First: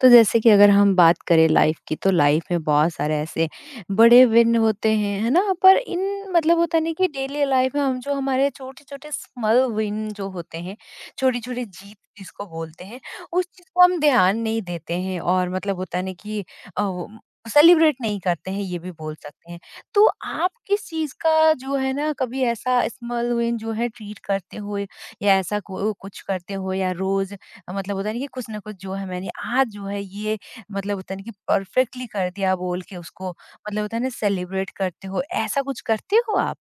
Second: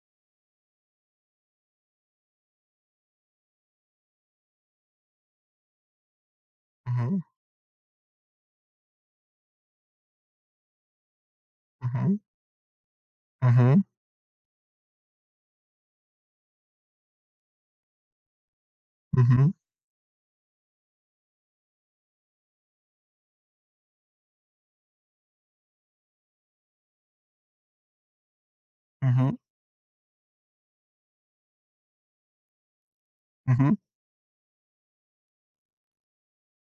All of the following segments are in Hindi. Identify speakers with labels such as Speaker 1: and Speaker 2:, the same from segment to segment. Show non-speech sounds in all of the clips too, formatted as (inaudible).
Speaker 1: तो जैसे कि अगर हम बात करें लाइफ की, तो लाइफ में बहुत सारे ऐसे बड़े विन होते हैं, है ना। पर इन मतलब होता नहीं कि
Speaker 2: हुँ,
Speaker 1: डेली लाइफ में हम जो हमारे छोटे छोटे स्मॉल विन जो होते हैं, छोटी छोटी
Speaker 2: हुँ,
Speaker 1: जीत
Speaker 2: हुँ,
Speaker 1: जिसको बोलते हैं, उस चीज को हम ध्यान नहीं देते हैं। और मतलब होता नहीं कि सेलिब्रेट नहीं करते हैं, ये भी बोल सकते
Speaker 2: हुँ,
Speaker 1: हैं। तो आप किस चीज का जो है ना, कभी ऐसा स्मॉल विन जो है ट्रीट करते हो, या ऐसा कुछ करते हो, या रोज मतलब होता है ना कि कुछ ना कुछ जो है मैंने
Speaker 2: हुँ,
Speaker 1: आज जो है ये मतलब होता है ना कि परफेक्टली कर दिया बोल के उसको,
Speaker 2: हुँ,
Speaker 1: मतलब होता है ना सेलिब्रेट करते हो, ऐसा कुछ करते हो आप?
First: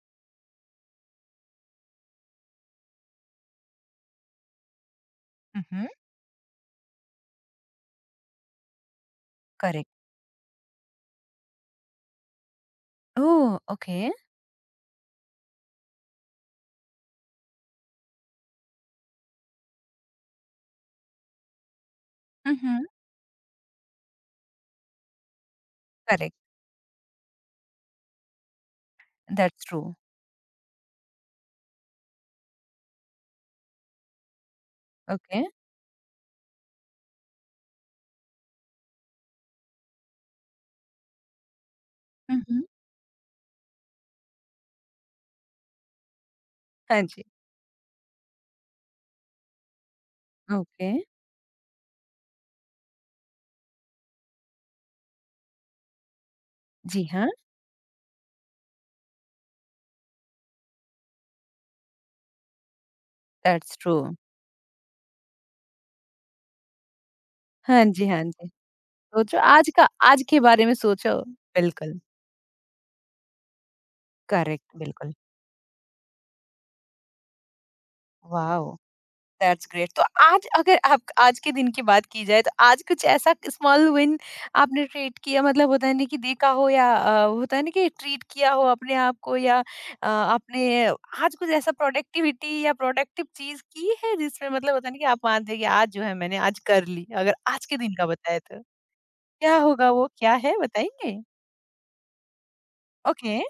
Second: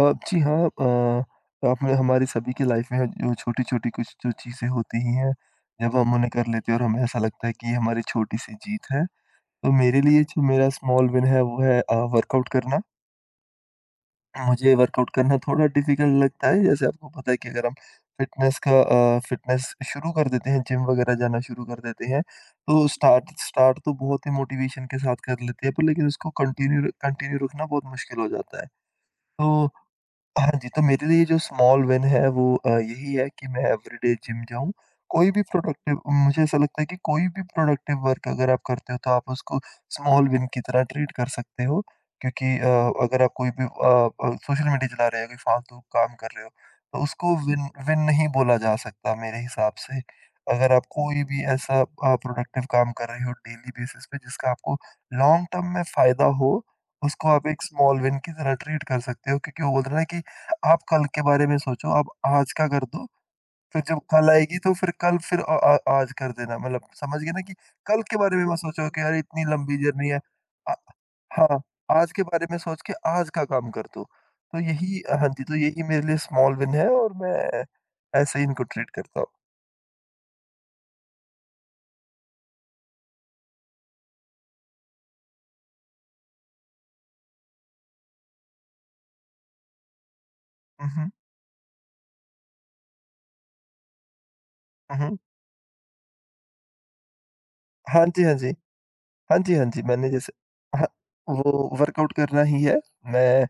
Speaker 2: जी हाँ, आपने हमारी सभी की लाइफ में जो छोटी-छोटी कुछ जो चीज़ें होती ही हैं,
Speaker 1: हम्म।
Speaker 2: जब हम उन्हें कर लेते हैं और हमें ऐसा लगता है कि ये हमारी छोटी-सी जीत है। तो
Speaker 1: करेक्ट।
Speaker 2: मेरे लिए जो मेरा स्मॉल विन है वो है वर्कआउट करना।
Speaker 1: Oh okay.
Speaker 2: मुझे वर्कआउट करना थोड़ा डिफिकल्ट लगता है। जैसे आपको पता है कि अगर हम फिटनेस शुरू कर देते हैं, जिम वगैरह जाना शुरू कर देते हैं,
Speaker 1: हम्म।
Speaker 2: तो स्टार्ट स्टार्ट तो बहुत ही मोटिवेशन के साथ कर लेते हैं, पर लेकिन उसको
Speaker 1: करेक्ट।
Speaker 2: कंटिन्यू कंटिन्यू रखना बहुत मुश्किल हो जाता है। तो
Speaker 1: दैट्स ट्रू।
Speaker 2: हाँ जी, तो मेरे लिए जो स्मॉल विन है वो यही है कि मैं एवरीडे जिम जाऊँ। कोई
Speaker 1: ओके।
Speaker 2: भी प्रोडक्टिव मुझे ऐसा लगता है कि कोई भी प्रोडक्टिव वर्क अगर आप करते हो तो आप उसको स्मॉल विन की तरह ट्रीट कर सकते हो। क्योंकि
Speaker 1: हम्म।
Speaker 2: अगर आप कोई भी सोशल मीडिया चला रहे हो, कोई फालतू काम कर रहे हो,
Speaker 1: हाँ
Speaker 2: तो
Speaker 1: जी।
Speaker 2: उसको विन विन नहीं बोला जा सकता मेरे हिसाब से। अगर आप
Speaker 1: ओके।
Speaker 2: कोई भी ऐसा प्रोडक्टिव काम कर रहे हो डेली बेसिस पे जिसका आपको लॉन्ग टर्म में फ़ायदा हो,
Speaker 1: जी हाँ।
Speaker 2: उसको आप एक स्मॉल विन की तरह ट्रीट कर सकते हो। क्योंकि वो बोल रहा है कि आप कल के बारे में सोचो, आप आज का कर दो,
Speaker 1: दैट्स
Speaker 2: फिर
Speaker 1: ट्रू।
Speaker 2: जब कल आएगी तो फिर कल फिर आज कर देना, मतलब समझ गए ना कि
Speaker 1: हाँ
Speaker 2: कल
Speaker 1: जी,
Speaker 2: के
Speaker 1: हाँ
Speaker 2: बारे में
Speaker 1: जी,
Speaker 2: मत सोचो कि अरे
Speaker 1: सोचो
Speaker 2: इतनी
Speaker 1: आज
Speaker 2: लंबी
Speaker 1: का,
Speaker 2: जर्नी है।
Speaker 1: आज के बारे में
Speaker 2: अ,
Speaker 1: सोचो।
Speaker 2: हाँ,
Speaker 1: बिल्कुल।
Speaker 2: आज के बारे में सोच के आज का काम कर दो। तो
Speaker 1: करेक्ट,
Speaker 2: यही,
Speaker 1: बिल्कुल।
Speaker 2: हाँ जी, तो यही मेरे लिए स्मॉल विन है और मैं ऐसे ही
Speaker 1: वाह।
Speaker 2: इनको ट्रीट करता हूँ।
Speaker 1: That's great. तो आज अगर आप आज के दिन की बात की जाए, तो आज कुछ ऐसा स्मॉल विन आपने ट्रीट किया, मतलब होता है ना कि देखा हो, या होता है ना कि ट्रीट किया हो अपने आप को, या आपने
Speaker 2: हुँ, हुँ।
Speaker 1: आज कुछ ऐसा प्रोडक्टिविटी या प्रोडक्टिव चीज की है जिसमें मतलब होता है ना
Speaker 2: हुँ,
Speaker 1: कि
Speaker 2: हुँ।
Speaker 1: आप मानते हैं कि आज जो है मैंने आज कर ली, अगर आज के दिन का
Speaker 2: हाँ जी, हाँ
Speaker 1: बताए
Speaker 2: जी।
Speaker 1: तो
Speaker 2: हाँ जी,
Speaker 1: क्या
Speaker 2: हाँ जी,
Speaker 1: होगा, वो
Speaker 2: मैंने जैसे,
Speaker 1: क्या है,
Speaker 2: हाँ,
Speaker 1: बताएंगे?
Speaker 2: वो वर्कआउट करना ही है।
Speaker 1: ओके।
Speaker 2: मैं,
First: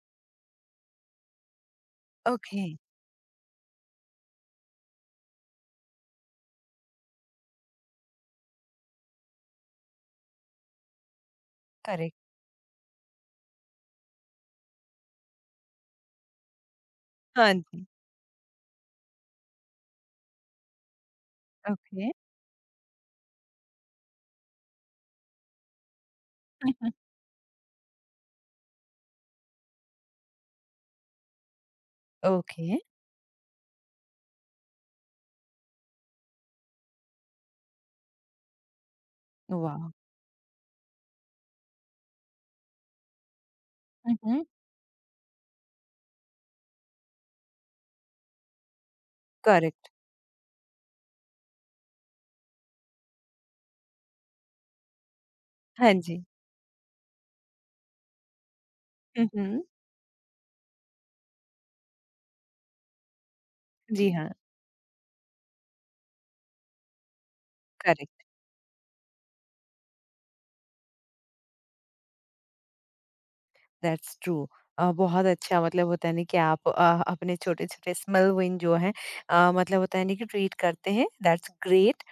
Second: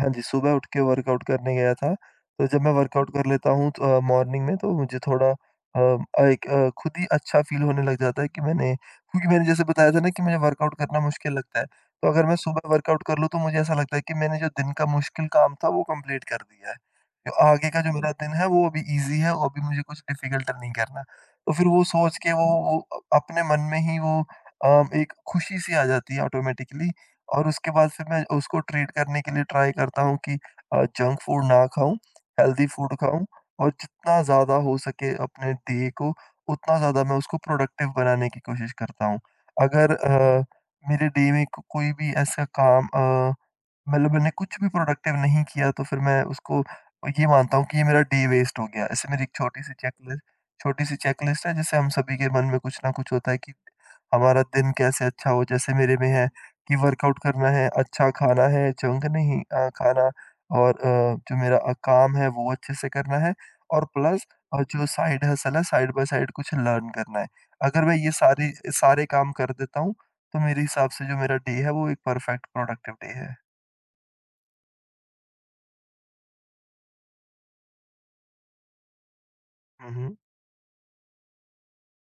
Speaker 2: हाँ जी, सुबह उठ के वर्कआउट करने गया था, तो जब
Speaker 1: ओके।
Speaker 2: मैं वर्कआउट कर लेता हूँ तो मॉर्निंग में तो मुझे थोड़ा एक खुद ही अच्छा फ़ील होने लग जाता है कि मैंने, क्योंकि मैंने जैसे बताया था ना कि मुझे वर्कआउट करना मुश्किल लगता है, तो
Speaker 1: करेक्ट।
Speaker 2: अगर मैं सुबह वर्कआउट कर लूँ तो मुझे ऐसा लगता है कि मैंने जो दिन का मुश्किल काम था वो कंप्लीट कर दिया है। जो
Speaker 1: हाँ
Speaker 2: आगे का
Speaker 1: जी।
Speaker 2: जो मेरा दिन है वो अभी ईज़ी है, वो अभी मुझे कुछ डिफ़िकल्ट नहीं करना। तो फिर वो
Speaker 1: ओके।
Speaker 2: सोच के वो अपने मन में ही वो एक खुशी सी आ जाती है ऑटोमेटिकली,
Speaker 1: (laughs)
Speaker 2: और उसके बाद फिर मैं उसको ट्रीट करने के लिए ट्राई करता हूँ कि जंक फूड ना खाऊँ, हेल्दी
Speaker 1: ओके।
Speaker 2: फूड खाऊँ और जितना ज़्यादा हो सके अपने डे को उतना ज़्यादा मैं उसको प्रोडक्टिव बनाने की कोशिश करता हूँ।
Speaker 1: वाह।
Speaker 2: अगर मेरे डे में को कोई भी ऐसा काम मतलब मैंने
Speaker 1: हम्म,
Speaker 2: कुछ भी प्रोडक्टिव नहीं किया तो फिर मैं उसको ये मानता हूँ कि ये मेरा डे वेस्ट हो गया। ऐसे मेरी एक
Speaker 1: करेक्ट।
Speaker 2: छोटी-सी चेकलिस्ट है, जिससे हम सभी के मन में कुछ न कुछ होता है कि हमारा दिन कैसे अच्छा हो। जैसे
Speaker 1: हाँ
Speaker 2: मेरे में
Speaker 1: जी।
Speaker 2: है कि वर्कआउट करना है, अच्छा खाना है, जंक नहीं
Speaker 1: हम्म।
Speaker 2: खाना, और जो मेरा काम है वो अच्छे से करना है, और
Speaker 1: जी
Speaker 2: प्लस
Speaker 1: हाँ।
Speaker 2: जो साइड हसल है साइड बाय साइड कुछ लर्न करना है। अगर मैं ये
Speaker 1: करेक्ट,
Speaker 2: सारी सारे काम कर देता हूँ तो मेरे हिसाब से जो मेरा डे है वो एक परफेक्ट प्रोडक्टिव डे है।
Speaker 1: That's true. बहुत अच्छा, मतलब होता है ना कि आप अपने छोटे-छोटे स्मॉल विन जो हैं, मतलब होता है ना
Speaker 2: Mhm,
Speaker 1: कि ट्रीट करते हैं, दैट्स ग्रेट।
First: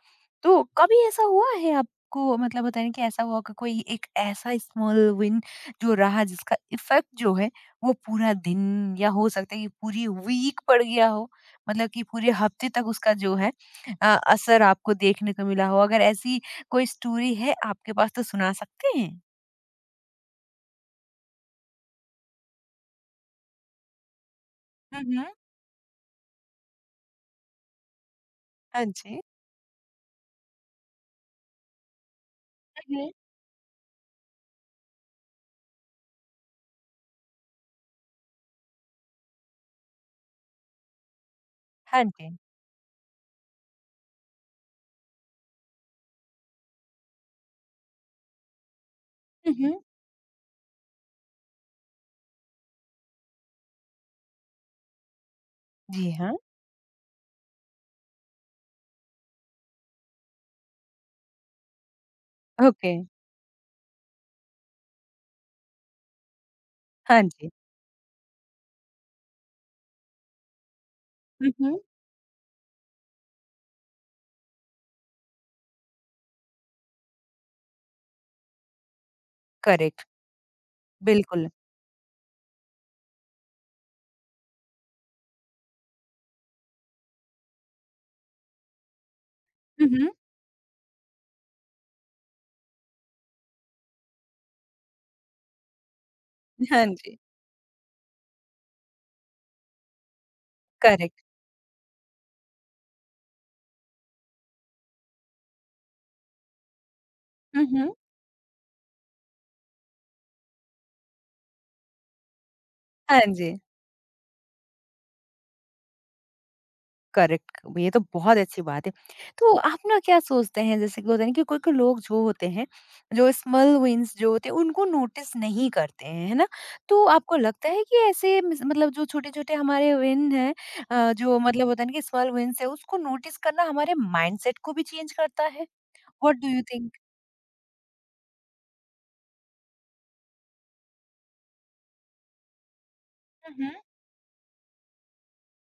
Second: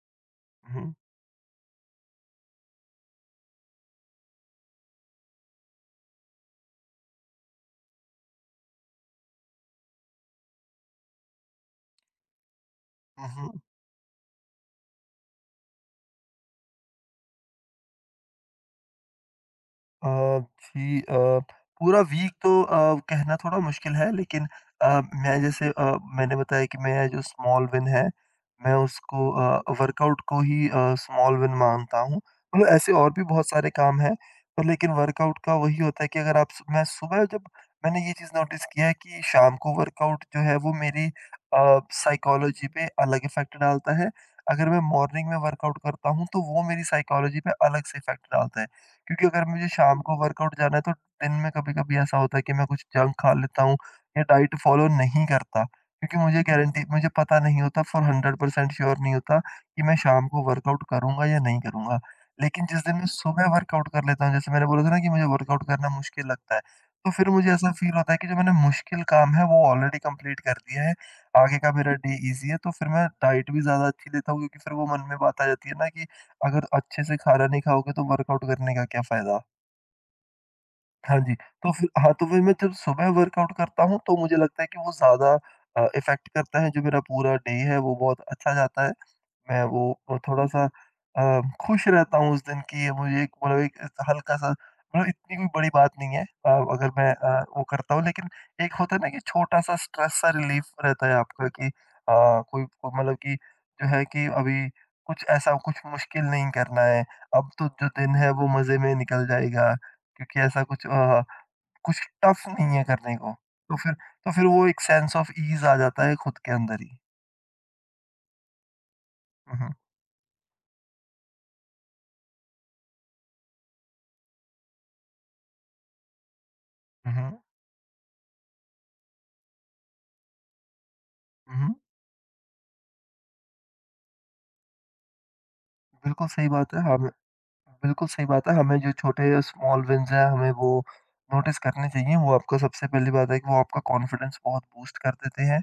Speaker 1: तो
Speaker 2: mhm,
Speaker 1: कभी ऐसा हुआ है आपको, मतलब होता है ना कि ऐसा हुआ कि कोई एक ऐसा स्मॉल विन जो रहा जिसका इफ़ेक्ट जो है वो पूरा दिन, या हो सकता है कि पूरी वीक पड़ गया हो? मतलब कि पूरे हफ्ते तक उसका जो है
Speaker 2: mhm.
Speaker 1: असर आपको देखने को मिला हो? अगर ऐसी कोई स्टोरी है आपके पास तो सुना सकते हैं?
Speaker 2: अ, जी, पूरा वीक तो कहना थोड़ा मुश्किल है, लेकिन अ,
Speaker 1: हुँ, हुँ।
Speaker 2: मैं जैसे, मैंने बताया कि मैं जो स्मॉल विन है, मैं
Speaker 1: हाँ जी।
Speaker 2: उसको वर्कआउट को ही स्मॉल विन मानता हूँ। मतलब ऐसे और भी बहुत सारे काम हैं, पर लेकिन वर्कआउट का वही होता है कि अगर आप, मैं सुबह जब, मैंने ये चीज़ नोटिस किया है कि शाम को वर्कआउट जो है वो मेरी
Speaker 1: हाँ जी।
Speaker 2: साइकोलॉजी पे अलग इफ़ेक्ट डालता है। अगर मैं मॉर्निंग में वर्कआउट करता हूँ, तो वो मेरी साइकोलॉजी पे अलग से इफ़ेक्ट डालता है। क्योंकि अगर
Speaker 1: हुँ,
Speaker 2: मुझे
Speaker 1: हुँ।
Speaker 2: शाम को वर्कआउट जाना है तो दिन में कभी-कभी ऐसा होता है कि मैं कुछ जंक खा लेता हूँ या डाइट फॉलो नहीं करता।
Speaker 1: जी
Speaker 2: क्योंकि
Speaker 1: हाँ।
Speaker 2: मुझे गारंटी, मुझे पता नहीं होता, फॉर 100% श्योर नहीं होता कि मैं शाम को वर्कआउट करूँगा या नहीं करूँगा। लेकिन जिस
Speaker 1: ओके,
Speaker 2: दिन मैं सुबह वर्कआउट कर लेता हूँ, जैसे मैंने बोला था ना कि मुझे वर्कआउट करना मुश्किल लगता है, तो
Speaker 1: हाँ
Speaker 2: फिर
Speaker 1: जी।
Speaker 2: मुझे ऐसा फ़ील होता है कि जो मैंने मुश्किल काम है वो ऑलरेडी कंप्लीट कर दिया है,
Speaker 1: हुँ,
Speaker 2: आगे का
Speaker 1: हुँ।
Speaker 2: मेरा डे ईज़ी है। तो फिर मैं डाइट भी ज़्यादा अच्छी लेता हूँ क्योंकि फिर वो मन में बात आ जाती है ना कि अगर अच्छे से खाना नहीं खाओगे तो वर्कआउट करने का क्या फ़ायदा?
Speaker 1: करेक्ट,
Speaker 2: हाँ जी,
Speaker 1: बिल्कुल।
Speaker 2: तो फिर, हाँ, तो फिर मैं जब सुबह वर्कआउट करता हूँ तो मुझे लगता है कि वो ज़्यादा इफ़ेक्ट करता है, जो मेरा पूरा डे है वो बहुत अच्छा जाता है। मैं वो
Speaker 1: हुँ, हुँ।
Speaker 2: थोड़ा-सा अ, खुश रहता हूँ उस दिन कि मुझे एक, मतलब एक हल्का-सा, मतलब इतनी भी बड़ी बात नहीं है
Speaker 1: हाँ
Speaker 2: अगर मैं
Speaker 1: जी,
Speaker 2: वो करता हूँ, लेकिन एक होता है ना कि छोटा-सा स्ट्रेस सा रिलीफ रहता है
Speaker 1: करेक्ट।
Speaker 2: आपका कि कोई को, मतलब कि जो है कि अभी कुछ ऐसा, कुछ मुश्किल नहीं करना है। अब
Speaker 1: हुँ,
Speaker 2: तो जो
Speaker 1: हुँ।
Speaker 2: दिन है वो मज़े में निकल जाएगा क्योंकि ऐसा कुछ, कुछ टफ नहीं है करने
Speaker 1: हाँ
Speaker 2: को।
Speaker 1: जी।
Speaker 2: तो फिर वो एक सेंस ऑफ ईज़ आ जाता है खुद के अंदर ही।
Speaker 1: करेक्ट, ये तो बहुत अच्छी बात है। तो
Speaker 2: हुँ, हुँ।
Speaker 1: आप ना क्या सोचते हैं, जैसे कि होता है ना कि कोई-कोई लोग जो होते हैं, जो स्मॉल विन्स जो होते हैं उनको नोटिस नहीं करते हैं, है ना? तो
Speaker 2: हुँ,
Speaker 1: आपको
Speaker 2: हुँ।
Speaker 1: लगता है कि ऐसे मिस, मतलब जो छोटे-छोटे हमारे विन हैं, जो
Speaker 2: हुँ,
Speaker 1: मतलब
Speaker 2: हुँ।
Speaker 1: होता है ना कि स्मॉल विन्स है उसको नोटिस करना हमारे माइंडसेट को भी चेंज करता है?
Speaker 2: बिल्कुल
Speaker 1: व्हाट डू
Speaker 2: सही
Speaker 1: यू
Speaker 2: बात है।
Speaker 1: थिंक?
Speaker 2: हमें, बिल्कुल सही बात है, हमें जो छोटे स्मॉल विन्स हैं, हमें वो नोटिस करने चाहिए। वो आपका, सबसे पहली बात है कि
Speaker 1: हुँ,
Speaker 2: वो
Speaker 1: हुँ।
Speaker 2: आपका कॉन्फिडेंस बहुत बूस्ट कर देते हैं।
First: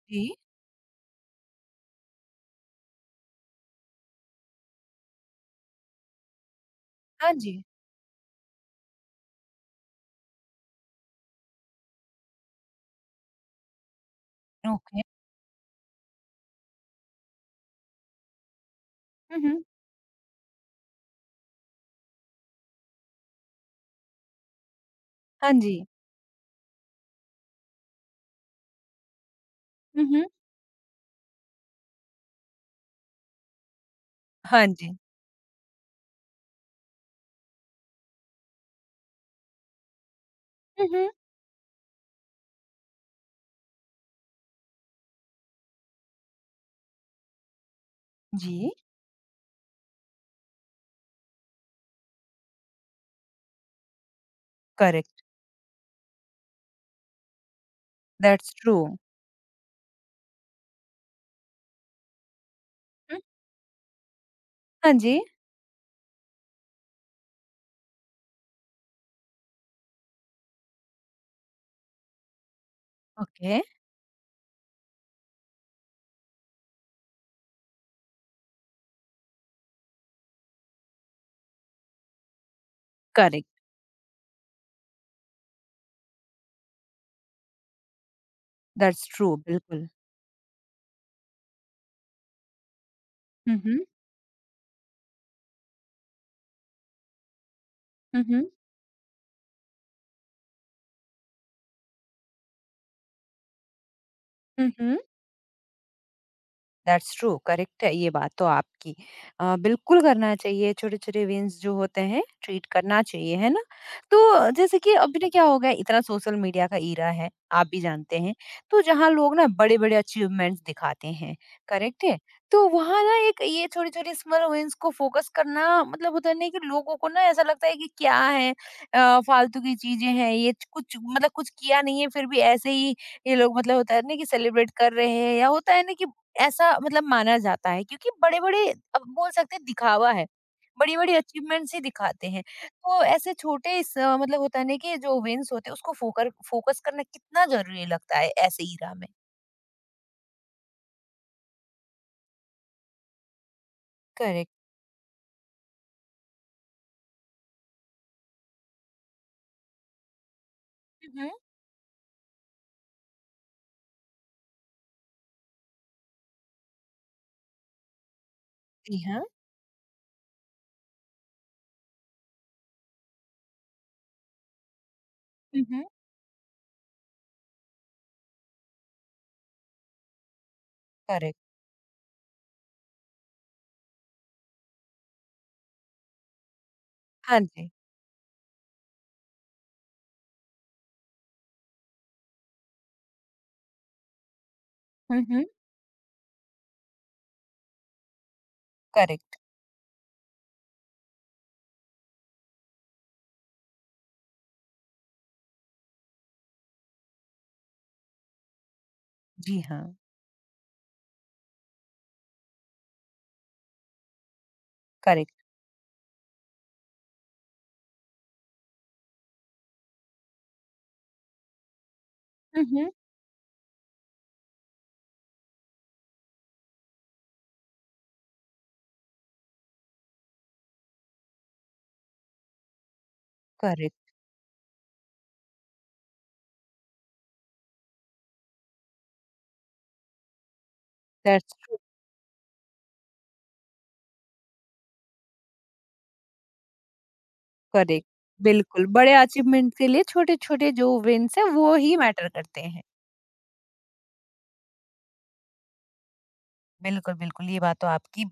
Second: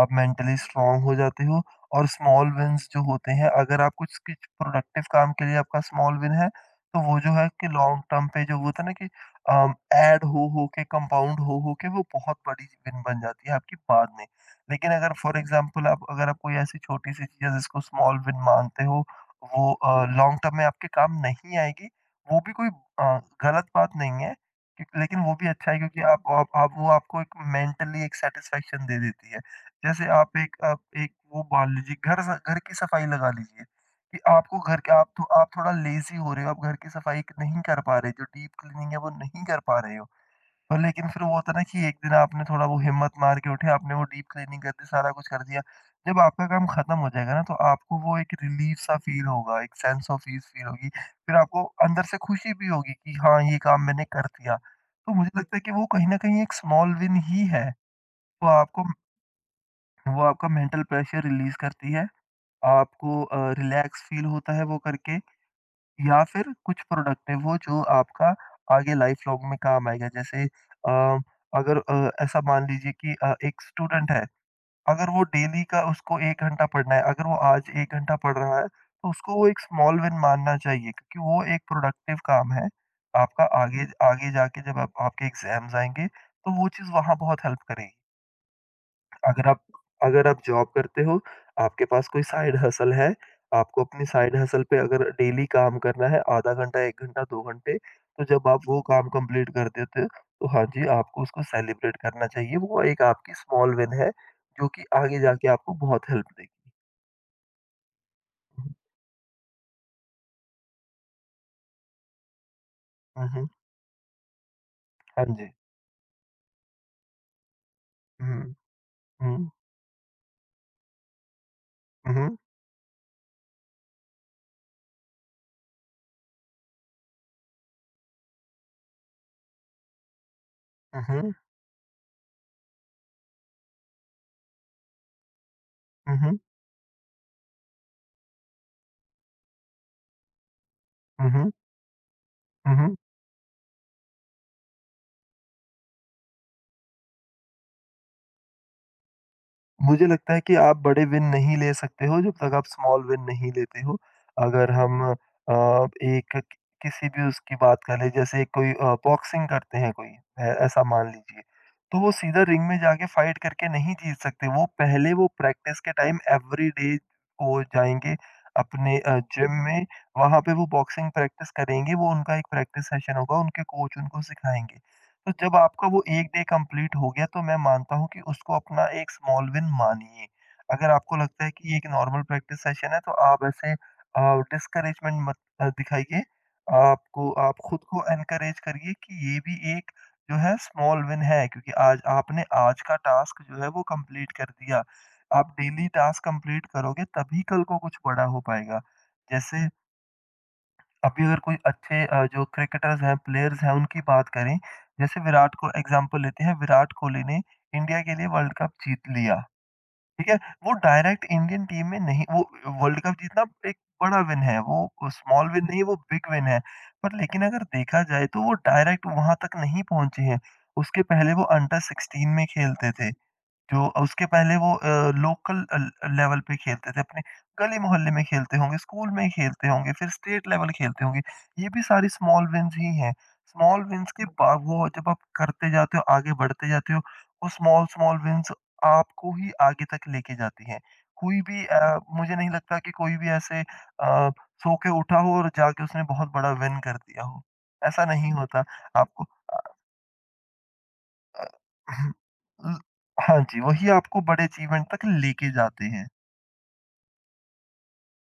Speaker 2: आप
Speaker 1: जी।
Speaker 2: मेंटली स्ट्रांग हो जाते हो, और स्मॉल विन्स जो होते हैं, अगर आप कुछ किच प्रोडक्टिव काम के लिए आपका स्मॉल विन है, तो वो
Speaker 1: हाँ
Speaker 2: जो है
Speaker 1: जी।
Speaker 2: कि लॉन्ग टर्म पे जो होता है ना कि ऐड हो के कंपाउंड हो के वो बहुत बड़ी विन बन जाती है आपकी बाद में। लेकिन
Speaker 1: ओके।
Speaker 2: अगर फॉर एग्ज़ाम्पल आप अगर आप कोई ऐसी छोटी-सी चीज़ है जिसको स्मॉल विन मानते हो,
Speaker 1: हुँ, हुँ।
Speaker 2: वो लॉन्ग टर्म में आपके काम नहीं आएगी, वो भी कोई गलत बात नहीं है, क्योंकि, लेकिन वो भी
Speaker 1: हाँ
Speaker 2: अच्छा
Speaker 1: जी।
Speaker 2: है क्योंकि आप वो आपको एक मेंटली एक सैटिस्फैक्शन दे देती है।
Speaker 1: हुँ,
Speaker 2: जैसे
Speaker 1: हुँ।
Speaker 2: आप एक वो मान लीजिए घर स घर की सफाई लगा लीजिए कि आपको
Speaker 1: हाँ
Speaker 2: घर
Speaker 1: जी।
Speaker 2: के, आप थोड़ा लेज़ी हो रहे हो, आप घर की सफाई नहीं कर पा रहे, जो डीप क्लीनिंग है वो नहीं कर पा रहे हो। और
Speaker 1: हुँ,
Speaker 2: लेकिन
Speaker 1: हुँ।
Speaker 2: फिर वो होता है ना कि एक दिन आपने थोड़ा वो हिम्मत मार के उठे, आपने वो डीप क्लीनिंग कर दी, सारा कुछ कर दिया। जब आपका काम खत्म हो जाएगा ना तो आपको वो एक
Speaker 1: जी,
Speaker 2: रिलीफ़ सा फ़ील होगा, एक सेंस ऑफ पीस फ़ील होगी। फिर आपको अंदर से खुशी भी होगी कि हाँ, ये काम मैंने कर दिया। तो
Speaker 1: करेक्ट,
Speaker 2: मुझे लगता है कि वो कहीं न कहीं एक स्मॉल विन ही है। तो
Speaker 1: दैट्स ट्रू।
Speaker 2: आपको वो, आपका मेंटल प्रेशर रिलीज़ करती है।
Speaker 1: हुँ,
Speaker 2: आपको रिलैक्स फ़ील होता है वो
Speaker 1: हाँ
Speaker 2: करके,
Speaker 1: जी।
Speaker 2: या फिर कुछ प्रोडक्टिव हो जो आपका आगे लाइफ़ लॉन्ग में काम आएगा। जैसे अगर ऐसा मान लीजिए कि
Speaker 1: ओके।
Speaker 2: एक स्टूडेंट है, अगर वो डेली का उसको 1 घंटा पढ़ना है, अगर वो आज 1 घंटा पढ़ रहा है, तो उसको वो एक स्मॉल विन मानना चाहिए क्योंकि वो एक प्रोडक्टिव काम है। आपका
Speaker 1: करेक्ट,
Speaker 2: आगे आगे जाके जब आप, आपके एग्ज़ाम्स आएँगे, तो वो चीज़ वहाँ बहुत हेल्प करेगी।
Speaker 1: दैट्स ट्रू,
Speaker 2: अगर आप
Speaker 1: बिल्कुल।
Speaker 2: अगर आप जॉब करते हो, आपके पास कोई साइड हसल है,
Speaker 1: हुँ,
Speaker 2: आपको
Speaker 1: हुँ।
Speaker 2: अपनी साइड हसल पे अगर डेली काम करना है, आधा घंटा, 1 घंटा, 2 घंटे,
Speaker 1: हुँ,
Speaker 2: तो
Speaker 1: हुँ।
Speaker 2: जब आप वो काम कंप्लीट कर देते हो, तो हाँ जी, आपको उसको सेलिब्रेट करना चाहिए। वो एक आपकी स्मॉल विन है, जो
Speaker 1: हुँ,
Speaker 2: कि
Speaker 1: हुँ।
Speaker 2: आगे जाके आपको बहुत हेल्प देगी।
Speaker 1: दैट्स ट्रू, करेक्ट है ये बात तो आपकी। बिल्कुल करना चाहिए, छोटे-छोटे विंस जो होते हैं ट्रीट करना
Speaker 2: हुँ,
Speaker 1: चाहिए,
Speaker 2: हुँ,
Speaker 1: है ना? तो जैसे कि अभी
Speaker 2: हाँ
Speaker 1: ना क्या
Speaker 2: जी।
Speaker 1: हो गया, इतना सोशल मीडिया का ईरा है, आप भी जानते हैं।
Speaker 2: हुँ,
Speaker 1: तो जहाँ लोग ना
Speaker 2: हुँ,
Speaker 1: बड़े-बड़े अचीवमेंट्स दिखाते हैं, करेक्ट है?
Speaker 2: हुँ,
Speaker 1: तो वहाँ ना एक ये छोटे-छोटे स्मॉल विंस को फोकस करना, मतलब होता नहीं कि लोगों को ना ऐसा लगता है कि क्या है, फालतू की चीज़ें हैं ये, कुछ
Speaker 2: हुँ,
Speaker 1: मतलब
Speaker 2: हुँ,
Speaker 1: कुछ किया नहीं है फिर भी ऐसे ही ये लोग मतलब होता है ना कि सेलिब्रेट कर रहे हैं, या होता है ना कि
Speaker 2: हुँ, हुँ,
Speaker 1: ऐसा मतलब माना जाता है क्योंकि बड़े-बड़े, अब बोल सकते हैं दिखावा है, बड़ी-बड़ी
Speaker 2: हुँ, हुँ।
Speaker 1: अचीवमेंट्स ही दिखाते हैं। तो ऐसे छोटे इस मतलब होता है ना कि जो विन्स होते हैं उसको फोकर फोकस करना कितना ज़रूरी लगता है ऐसे ही राह में?
Speaker 2: मुझे लगता है कि आप बड़े विन नहीं ले सकते हो जब तक आप स्मॉल विन नहीं लेते हो।
Speaker 1: करेक्ट।
Speaker 2: अगर हम अ, एक कि किसी भी उसकी बात कर लें, जैसे कोई बॉक्सिंग करते हैं, कोई ऐ ऐसा मान
Speaker 1: हुँ, हुँ।
Speaker 2: लीजिए, तो वो सीधा रिंग में जाके फाइट करके नहीं जीत सकते। वो पहले वो प्रैक्टिस के टाइम एवरीडे वो जाएँगे अपने
Speaker 1: जी हाँ।
Speaker 2: जिम में, वहाँ पे वो बॉक्सिंग प्रैक्टिस करेंगे, वो उनका एक प्रैक्टिस सेशन होगा, उनके कोच उनको सिखाएँगे। तो जब
Speaker 1: हुँ, हुँ।
Speaker 2: आपका वो 1 डे कंप्लीट हो गया तो मैं मानता हूँ कि उसको अपना एक स्मॉल विन मानिए। अगर आपको
Speaker 1: करेक्ट।
Speaker 2: लगता है कि ये एक नॉर्मल प्रैक्टिस सेशन है तो आप ऐसे डिस्करेजमेंट मत दिखाइए। आपको,
Speaker 1: हाँ
Speaker 2: आप
Speaker 1: जी।
Speaker 2: खुद को एनकरेज करिए कि ये भी एक जो है स्मॉल विन है क्योंकि आज आपने आज का टास्क जो है वो कंप्लीट कर दिया।
Speaker 1: हुँ, हुँ।
Speaker 2: आप डेली टास्क कंप्लीट करोगे तभी कल को कुछ बड़ा हो पाएगा।
Speaker 1: करेक्ट।
Speaker 2: जैसे अभी अगर कोई अच्छे जो क्रिकेटर्स हैं, प्लेयर्स हैं, उनकी बात करें, जैसे विराट को एग्ज़ाम्पल लेते हैं, विराट कोहली ने इंडिया के लिए वर्ल्ड कप जीत लिया,
Speaker 1: जी हाँ।
Speaker 2: ठीक है? वो डायरेक्ट इंडियन टीम में नहीं वो वर्ल्ड कप जीतना एक बड़ा विन है, वो
Speaker 1: करेक्ट।
Speaker 2: स्मॉल विन नहीं है, वो बिग विन है। पर लेकिन अगर देखा जाए तो वो डायरेक्ट वहाँ तक नहीं पहुँचे हैं, उसके पहले वो अंडर 16 में
Speaker 1: हुँ, हुँ।
Speaker 2: खेलते थे। जो उसके पहले वो लोकल अ, ल लेवल पे खेलते थे, अपने गली-मोहल्ले में खेलते होंगे, स्कूल में खेलते होंगे, फिर स्टेट लेवल खेलते होंगे। ये भी सारी स्मॉल विन्स ही हैं। Small
Speaker 1: correct.
Speaker 2: विन्स के बा वो जब आप करते जाते हो, आगे बढ़ते जाते हो, वो स्मॉल-स्मॉल विन्स आपको ही आगे तक लेके जाती हैं।
Speaker 1: That's true.
Speaker 2: मुझे नहीं लगता कि कोई भी सो के उठा हो और जाके उसने बहुत बड़ा विन कर दिया हो। ऐसा
Speaker 1: करेक्ट।
Speaker 2: नहीं होता।
Speaker 1: बिल्कुल, बड़े
Speaker 2: आपको
Speaker 1: अचीवमेंट के लिए छोटे-छोटे जो विन्स हैं
Speaker 2: अ,
Speaker 1: वो ही
Speaker 2: ह-
Speaker 1: मैटर करते
Speaker 2: ल
Speaker 1: हैं।
Speaker 2: हाँ जी, वही आपको बड़े अचीवमेंट तक लेके जाते हैं।
Speaker 1: बिल्कुल, बिल्कुल, ये बात तो आपकी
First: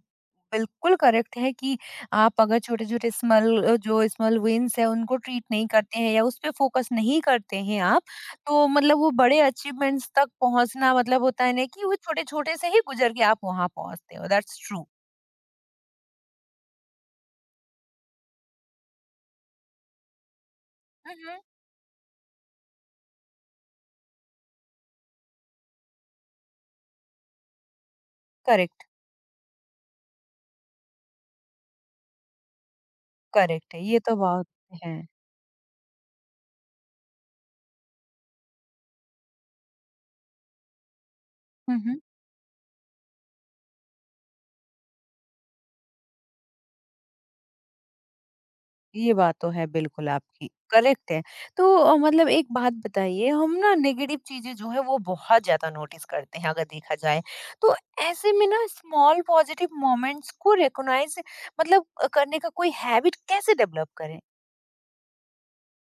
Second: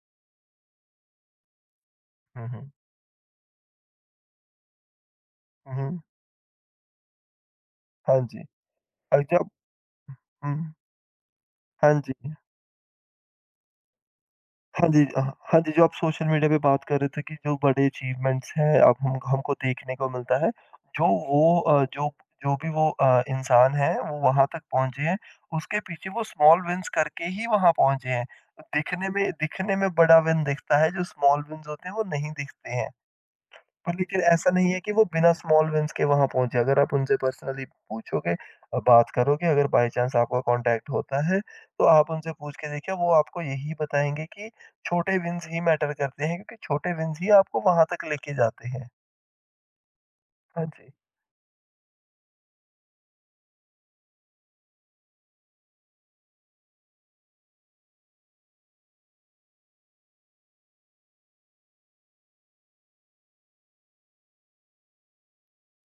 Speaker 1: बिल्कुल करेक्ट है कि आप
Speaker 2: हुँ,
Speaker 1: अगर
Speaker 2: हुँ।
Speaker 1: छोटे-छोटे स्मॉल जो स्मॉल विन्स हैं, उनको ट्रीट नहीं
Speaker 2: हुँ,
Speaker 1: करते हैं या उस पे फ़ोकस नहीं करते हैं आप,
Speaker 2: हाँ जी।
Speaker 1: तो मतलब वो
Speaker 2: और
Speaker 1: बड़े
Speaker 2: जब
Speaker 1: अचीवमेंट्स तक
Speaker 2: हुँ,
Speaker 1: पहुँचना, मतलब होता है ना कि
Speaker 2: हाँ
Speaker 1: वो
Speaker 2: जी।
Speaker 1: छोटे-छोटे से ही गुज़र के आप वहाँ पहुँचते हो, दैट्स ट्रू।
Speaker 2: हाँ जी, अ, हाँ जी, जो आप सोशल मीडिया पे बात कर रहे थे कि जो बड़े अचीवमेंट्स हैं अब हम हमको देखने को मिलता है, जो
Speaker 1: हुँ, हुँ।
Speaker 2: वो अ, जो जो भी वो इंसान है वो वहाँ तक पहुँचे हैं, उसके पीछे वो स्मॉल विन्स करके ही वहाँ पहुँचे हैं।
Speaker 1: करेक्ट,
Speaker 2: दिखने में बड़ा विन दिखता है, जो स्मॉल विन्स होते हैं वो नहीं दिखते हैं।
Speaker 1: करेक्ट है,
Speaker 2: पर
Speaker 1: ये तो
Speaker 2: लेकिन
Speaker 1: बहुत
Speaker 2: ऐसा नहीं है कि
Speaker 1: है।
Speaker 2: वो बिना स्मॉल विन्स के वहाँ पहुँचे। अगर आप उनसे पर्सनली पूछोगे बात करोगे, अगर बाय चांस आपका कॉन्टैक्ट होता है,
Speaker 1: हुँ,
Speaker 2: तो
Speaker 1: हुँ।
Speaker 2: आप उनसे पूछ के देखिए वो आपको यही बताएँगे कि छोटे विन्स ही मैटर करते हैं क्योंकि छोटे विन्स ही आपको वहाँ तक लेके जाते हैं।
Speaker 1: ये बात तो है बिल्कुल आपकी,
Speaker 2: हाँ जी।
Speaker 1: करेक्ट है। तो मतलब एक बात बताइए, हम ना नेगेटिव चीज़ें जो है वो बहुत ज़्यादा नोटिस करते हैं अगर देखा जाए। तो ऐसे में ना स्मॉल पॉजिटिव मोमेंट्स को रिकॉग्नाइज़ मतलब करने का कोई हैबिट कैसे डेवलप करें?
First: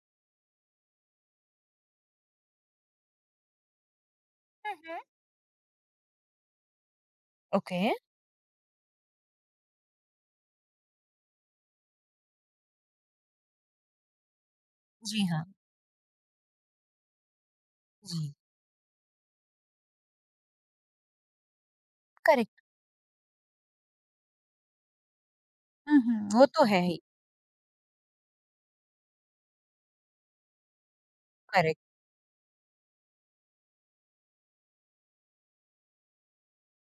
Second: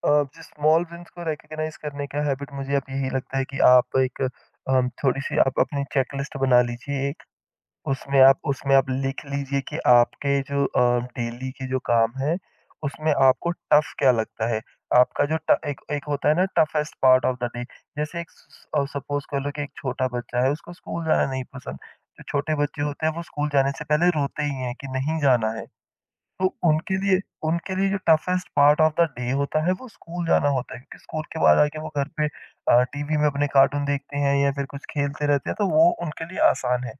Speaker 2: अ, जिस स्मॉल विन्स को रिकॉग्नाइज़ करने का हैबिट मुझे अब यही लगता है कि आप एक
Speaker 1: हुँ, हुँ।
Speaker 2: थोड़ी-सी आप अपनी चेकलिस्ट बना लीजिए एक
Speaker 1: ओके,
Speaker 2: उसमें आप लिख लीजिए कि आपके जो डेली के जो काम हैं, उसमें आपको टफ़ क्या लगता है? आपका
Speaker 1: जी
Speaker 2: जो
Speaker 1: हाँ,
Speaker 2: ट एक एक होता है ना toughest part of the day, जैसे
Speaker 1: जी,
Speaker 2: सपोज़ कर लो कि एक छोटा बच्चा है, उसको स्कूल जाना नहीं पसंद। जो छोटे
Speaker 1: करेक्ट।
Speaker 2: बच्चे होते हैं, वो स्कूल जाने से पहले रोते ही हैं कि नहीं जाना है।
Speaker 1: हुँ, हुँ, वो
Speaker 2: तो
Speaker 1: तो है
Speaker 2: उनके
Speaker 1: ही,
Speaker 2: लिए उनके लिए जो toughest part of the day होता है, वो स्कूल जाना होता है क्योंकि स्कूल के बाद
Speaker 1: करेक्ट,
Speaker 2: आके वो घर पे टीवी में अपने कार्टून देखते हैं या फिर कुछ खेलते रहते हैं, तो वो उनके लिए आसान है।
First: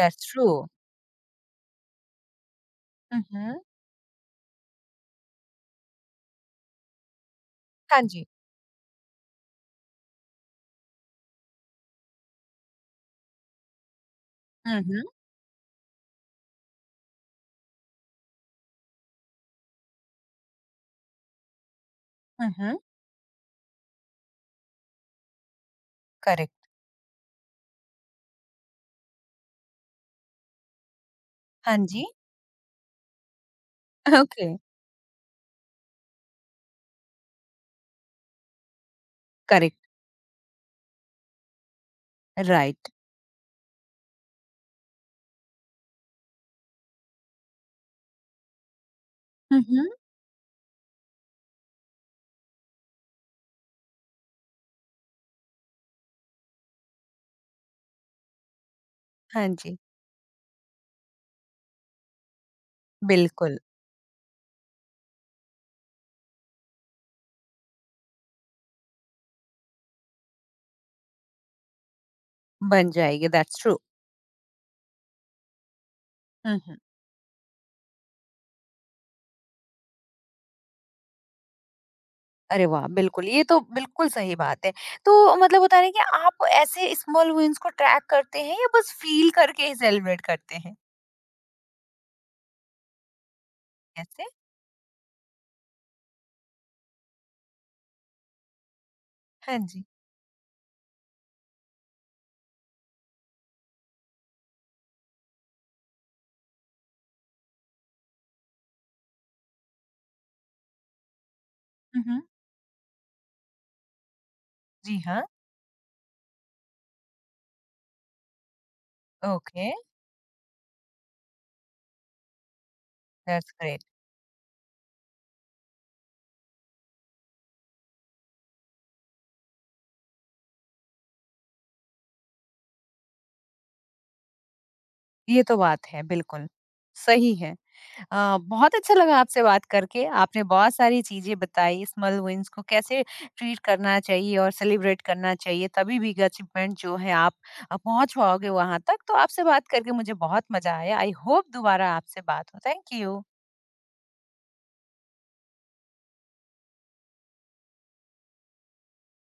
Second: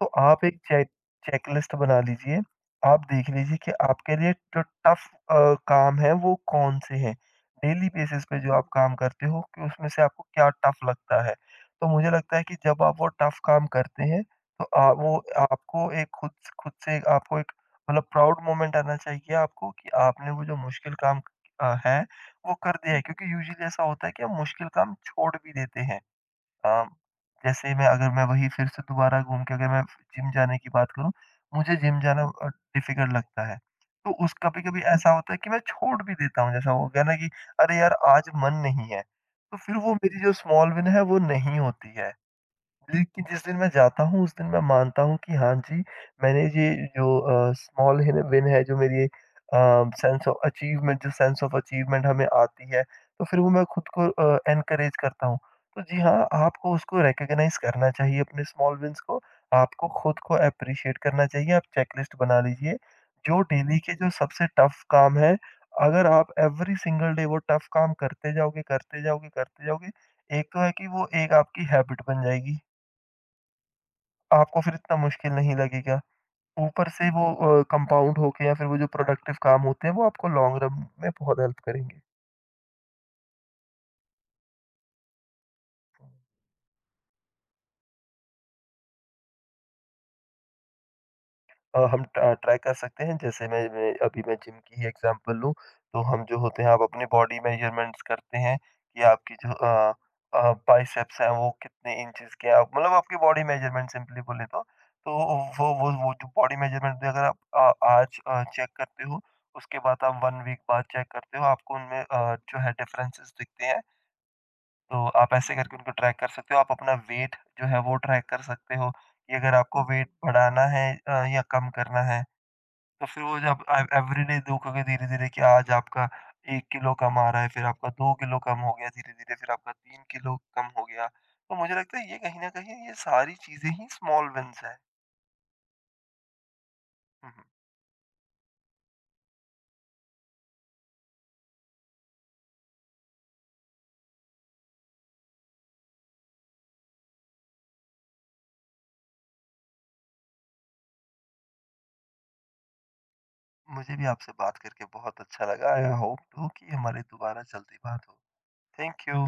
Speaker 2: तो आप
Speaker 1: ट्रू।
Speaker 2: एक चेक चेकलिस्ट बना लीजिए। आप
Speaker 1: हुँ,
Speaker 2: देख लीजिए
Speaker 1: हुँ,
Speaker 2: कि आपके लिए जो टफ़ काम है वो कौन-से हैं। डेली
Speaker 1: हाँ
Speaker 2: बेसिस
Speaker 1: जी।
Speaker 2: पे जो आप काम करते हो कि उसमें से आपको क्या टफ़ लगता है। तो मुझे लगता है कि जब आप वो टफ़ काम करते हैं तो
Speaker 1: हुँ, हुँ,
Speaker 2: वो आपको एक खुद से आपको एक मतलब प्राउड मोमेंट आना चाहिए आपको कि आपने वो जो मुश्किल काम है
Speaker 1: हुँ,
Speaker 2: वो कर
Speaker 1: हुँ,
Speaker 2: दिया है क्योंकि यूजुअली ऐसा होता है कि हम मुश्किल काम छोड़ भी देते हैं।
Speaker 1: करेक्ट,
Speaker 2: अ, जैसे मैं अगर मैं वही फिर से दोबारा घूम के अगर मैं जिम जाने की बात करूँ, मुझे
Speaker 1: हाँ
Speaker 2: जिम
Speaker 1: जी,
Speaker 2: जाना डिफ़िकल्ट लगता है। तो
Speaker 1: (laughs)
Speaker 2: उस
Speaker 1: ओके,
Speaker 2: कभी-कभी ऐसा होता है कि मैं छोड़ भी देता हूँ, जैसा हो गया ना कि अरे यार आज मन नहीं है, तो
Speaker 1: करेक्ट,
Speaker 2: फिर वो मेरी जो स्मॉल विन है वो नहीं होती है।
Speaker 1: राइट।
Speaker 2: जी, कि जिस दिन मैं जाता हूँ, उस दिन मैं मानता हूँ कि हाँ जी, मैंने ये जो अ, स्मॉल हिन विन है,
Speaker 1: हुँ, हुँ,
Speaker 2: सेंस ऑफ अचीवमेंट हमें आती है, तो फिर वो मैं खुद को एनकरेज करता हूँ। तो जी हाँ, आपको उसको रिकॉग्नाइज़ करना चाहिए अपने स्मॉल विन्स को,
Speaker 1: हाँ जी,
Speaker 2: आपको खुद को एप्रिशिएट करना चाहिए। आप चेकलिस्ट बना लीजिए, जो
Speaker 1: बिल्कुल।
Speaker 2: डेली के जो सबसे टफ़ काम है, अगर आप एवरी सिंगल डे वो टफ़ काम करते जाओगे, करते जाओगे, करते जाओगे, एक तो है कि वो एक आपकी हैबिट बन जाएगी।
Speaker 1: बन जाएगी, दैट्स ट्रू।
Speaker 2: आपको फिर इतना मुश्किल नहीं लगेगा।
Speaker 1: हुँ, हुँ।
Speaker 2: ऊपर से वो कंपाउंड होके या फिर वो जो प्रोडक्टिव काम होते हैं, वो आपको लॉन्ग रन में बहुत हेल्प करेंगे।
Speaker 1: अरे वाह! बिल्कुल, ये तो बिल्कुल सही बात है। तो मतलब होता है ना कि आप ऐसे स्मॉल विन्स को ट्रैक करते हैं, या बस फ़ील करके ही सेलिब्रेट करते हैं?
Speaker 2: अ, हम ट ट्राई कर सकते हैं जैसे मैं
Speaker 1: कैसे?
Speaker 2: अभी मैं जिम की ही एग्ज़ाम्पल लूँ, तो हम जो होते हैं आप अपनी बॉडी मेज़रमेंट्स करते हैं कि आपकी जो
Speaker 1: हाँ जी।
Speaker 2: अ अ, बाइसेप्स हैं वो कितने इंचेस के हैं आप मतलब आपकी बॉडी मेज़रमेंट सिंपली बोले तो। तो वो वो जो बॉडी मेज़रमेंट भी अगर आप आज चेक करते हो, उसके बाद आप 1 वीक बाद चेक करते हो आपको उनमें
Speaker 1: हुँ, हुँ।
Speaker 2: जो है डिफरेंसेस दिखते हैं।
Speaker 1: जी
Speaker 2: तो
Speaker 1: हाँ,
Speaker 2: आप ऐसे करके उनको ट्रैक कर सकते हो, आप अपना वेट जो है वो ट्रैक कर सकते हो कि अगर
Speaker 1: ओके,
Speaker 2: आपको वेट बढ़ाना है या कम करना है। तो फिर वो
Speaker 1: दैट्स
Speaker 2: जब
Speaker 1: ग्रेट।
Speaker 2: एव एवरी डे देखोगे धीरे-धीरे कि आज आपका 1 किलो कम आ रहा है, फिर आपका 2 किलो कम हो गया धीरे-धीरे, फिर आपका 3 किलो कम हो गया। तो मुझे लगता है ये कहीं न कहीं ये सारी चीज़ें ही स्मॉल विन्स हैं।
Speaker 1: ये तो बात है, बिल्कुल।
Speaker 2: हुँ,
Speaker 1: सही
Speaker 2: हुँ।
Speaker 1: है। बहुत अच्छा लगा आपसे बात करके। आपने बहुत सारी चीज़ें बताई, स्मॉल विन्स को कैसे ट्रीट करना चाहिए और सेलिब्रेट करना चाहिए, तभी बिग अचीवमेंट जो है आप पहुँच पाओगे वहाँ तक। तो आपसे बात करके मुझे बहुत मज़ा आया। आई होप दोबारा आपसे बात हो। Thank you.
Speaker 2: मुझे भी आपसे बात करके बहुत अच्छा लगा। आई होप टू कि हमारी दोबारा जल्दी बात हो। Thank you.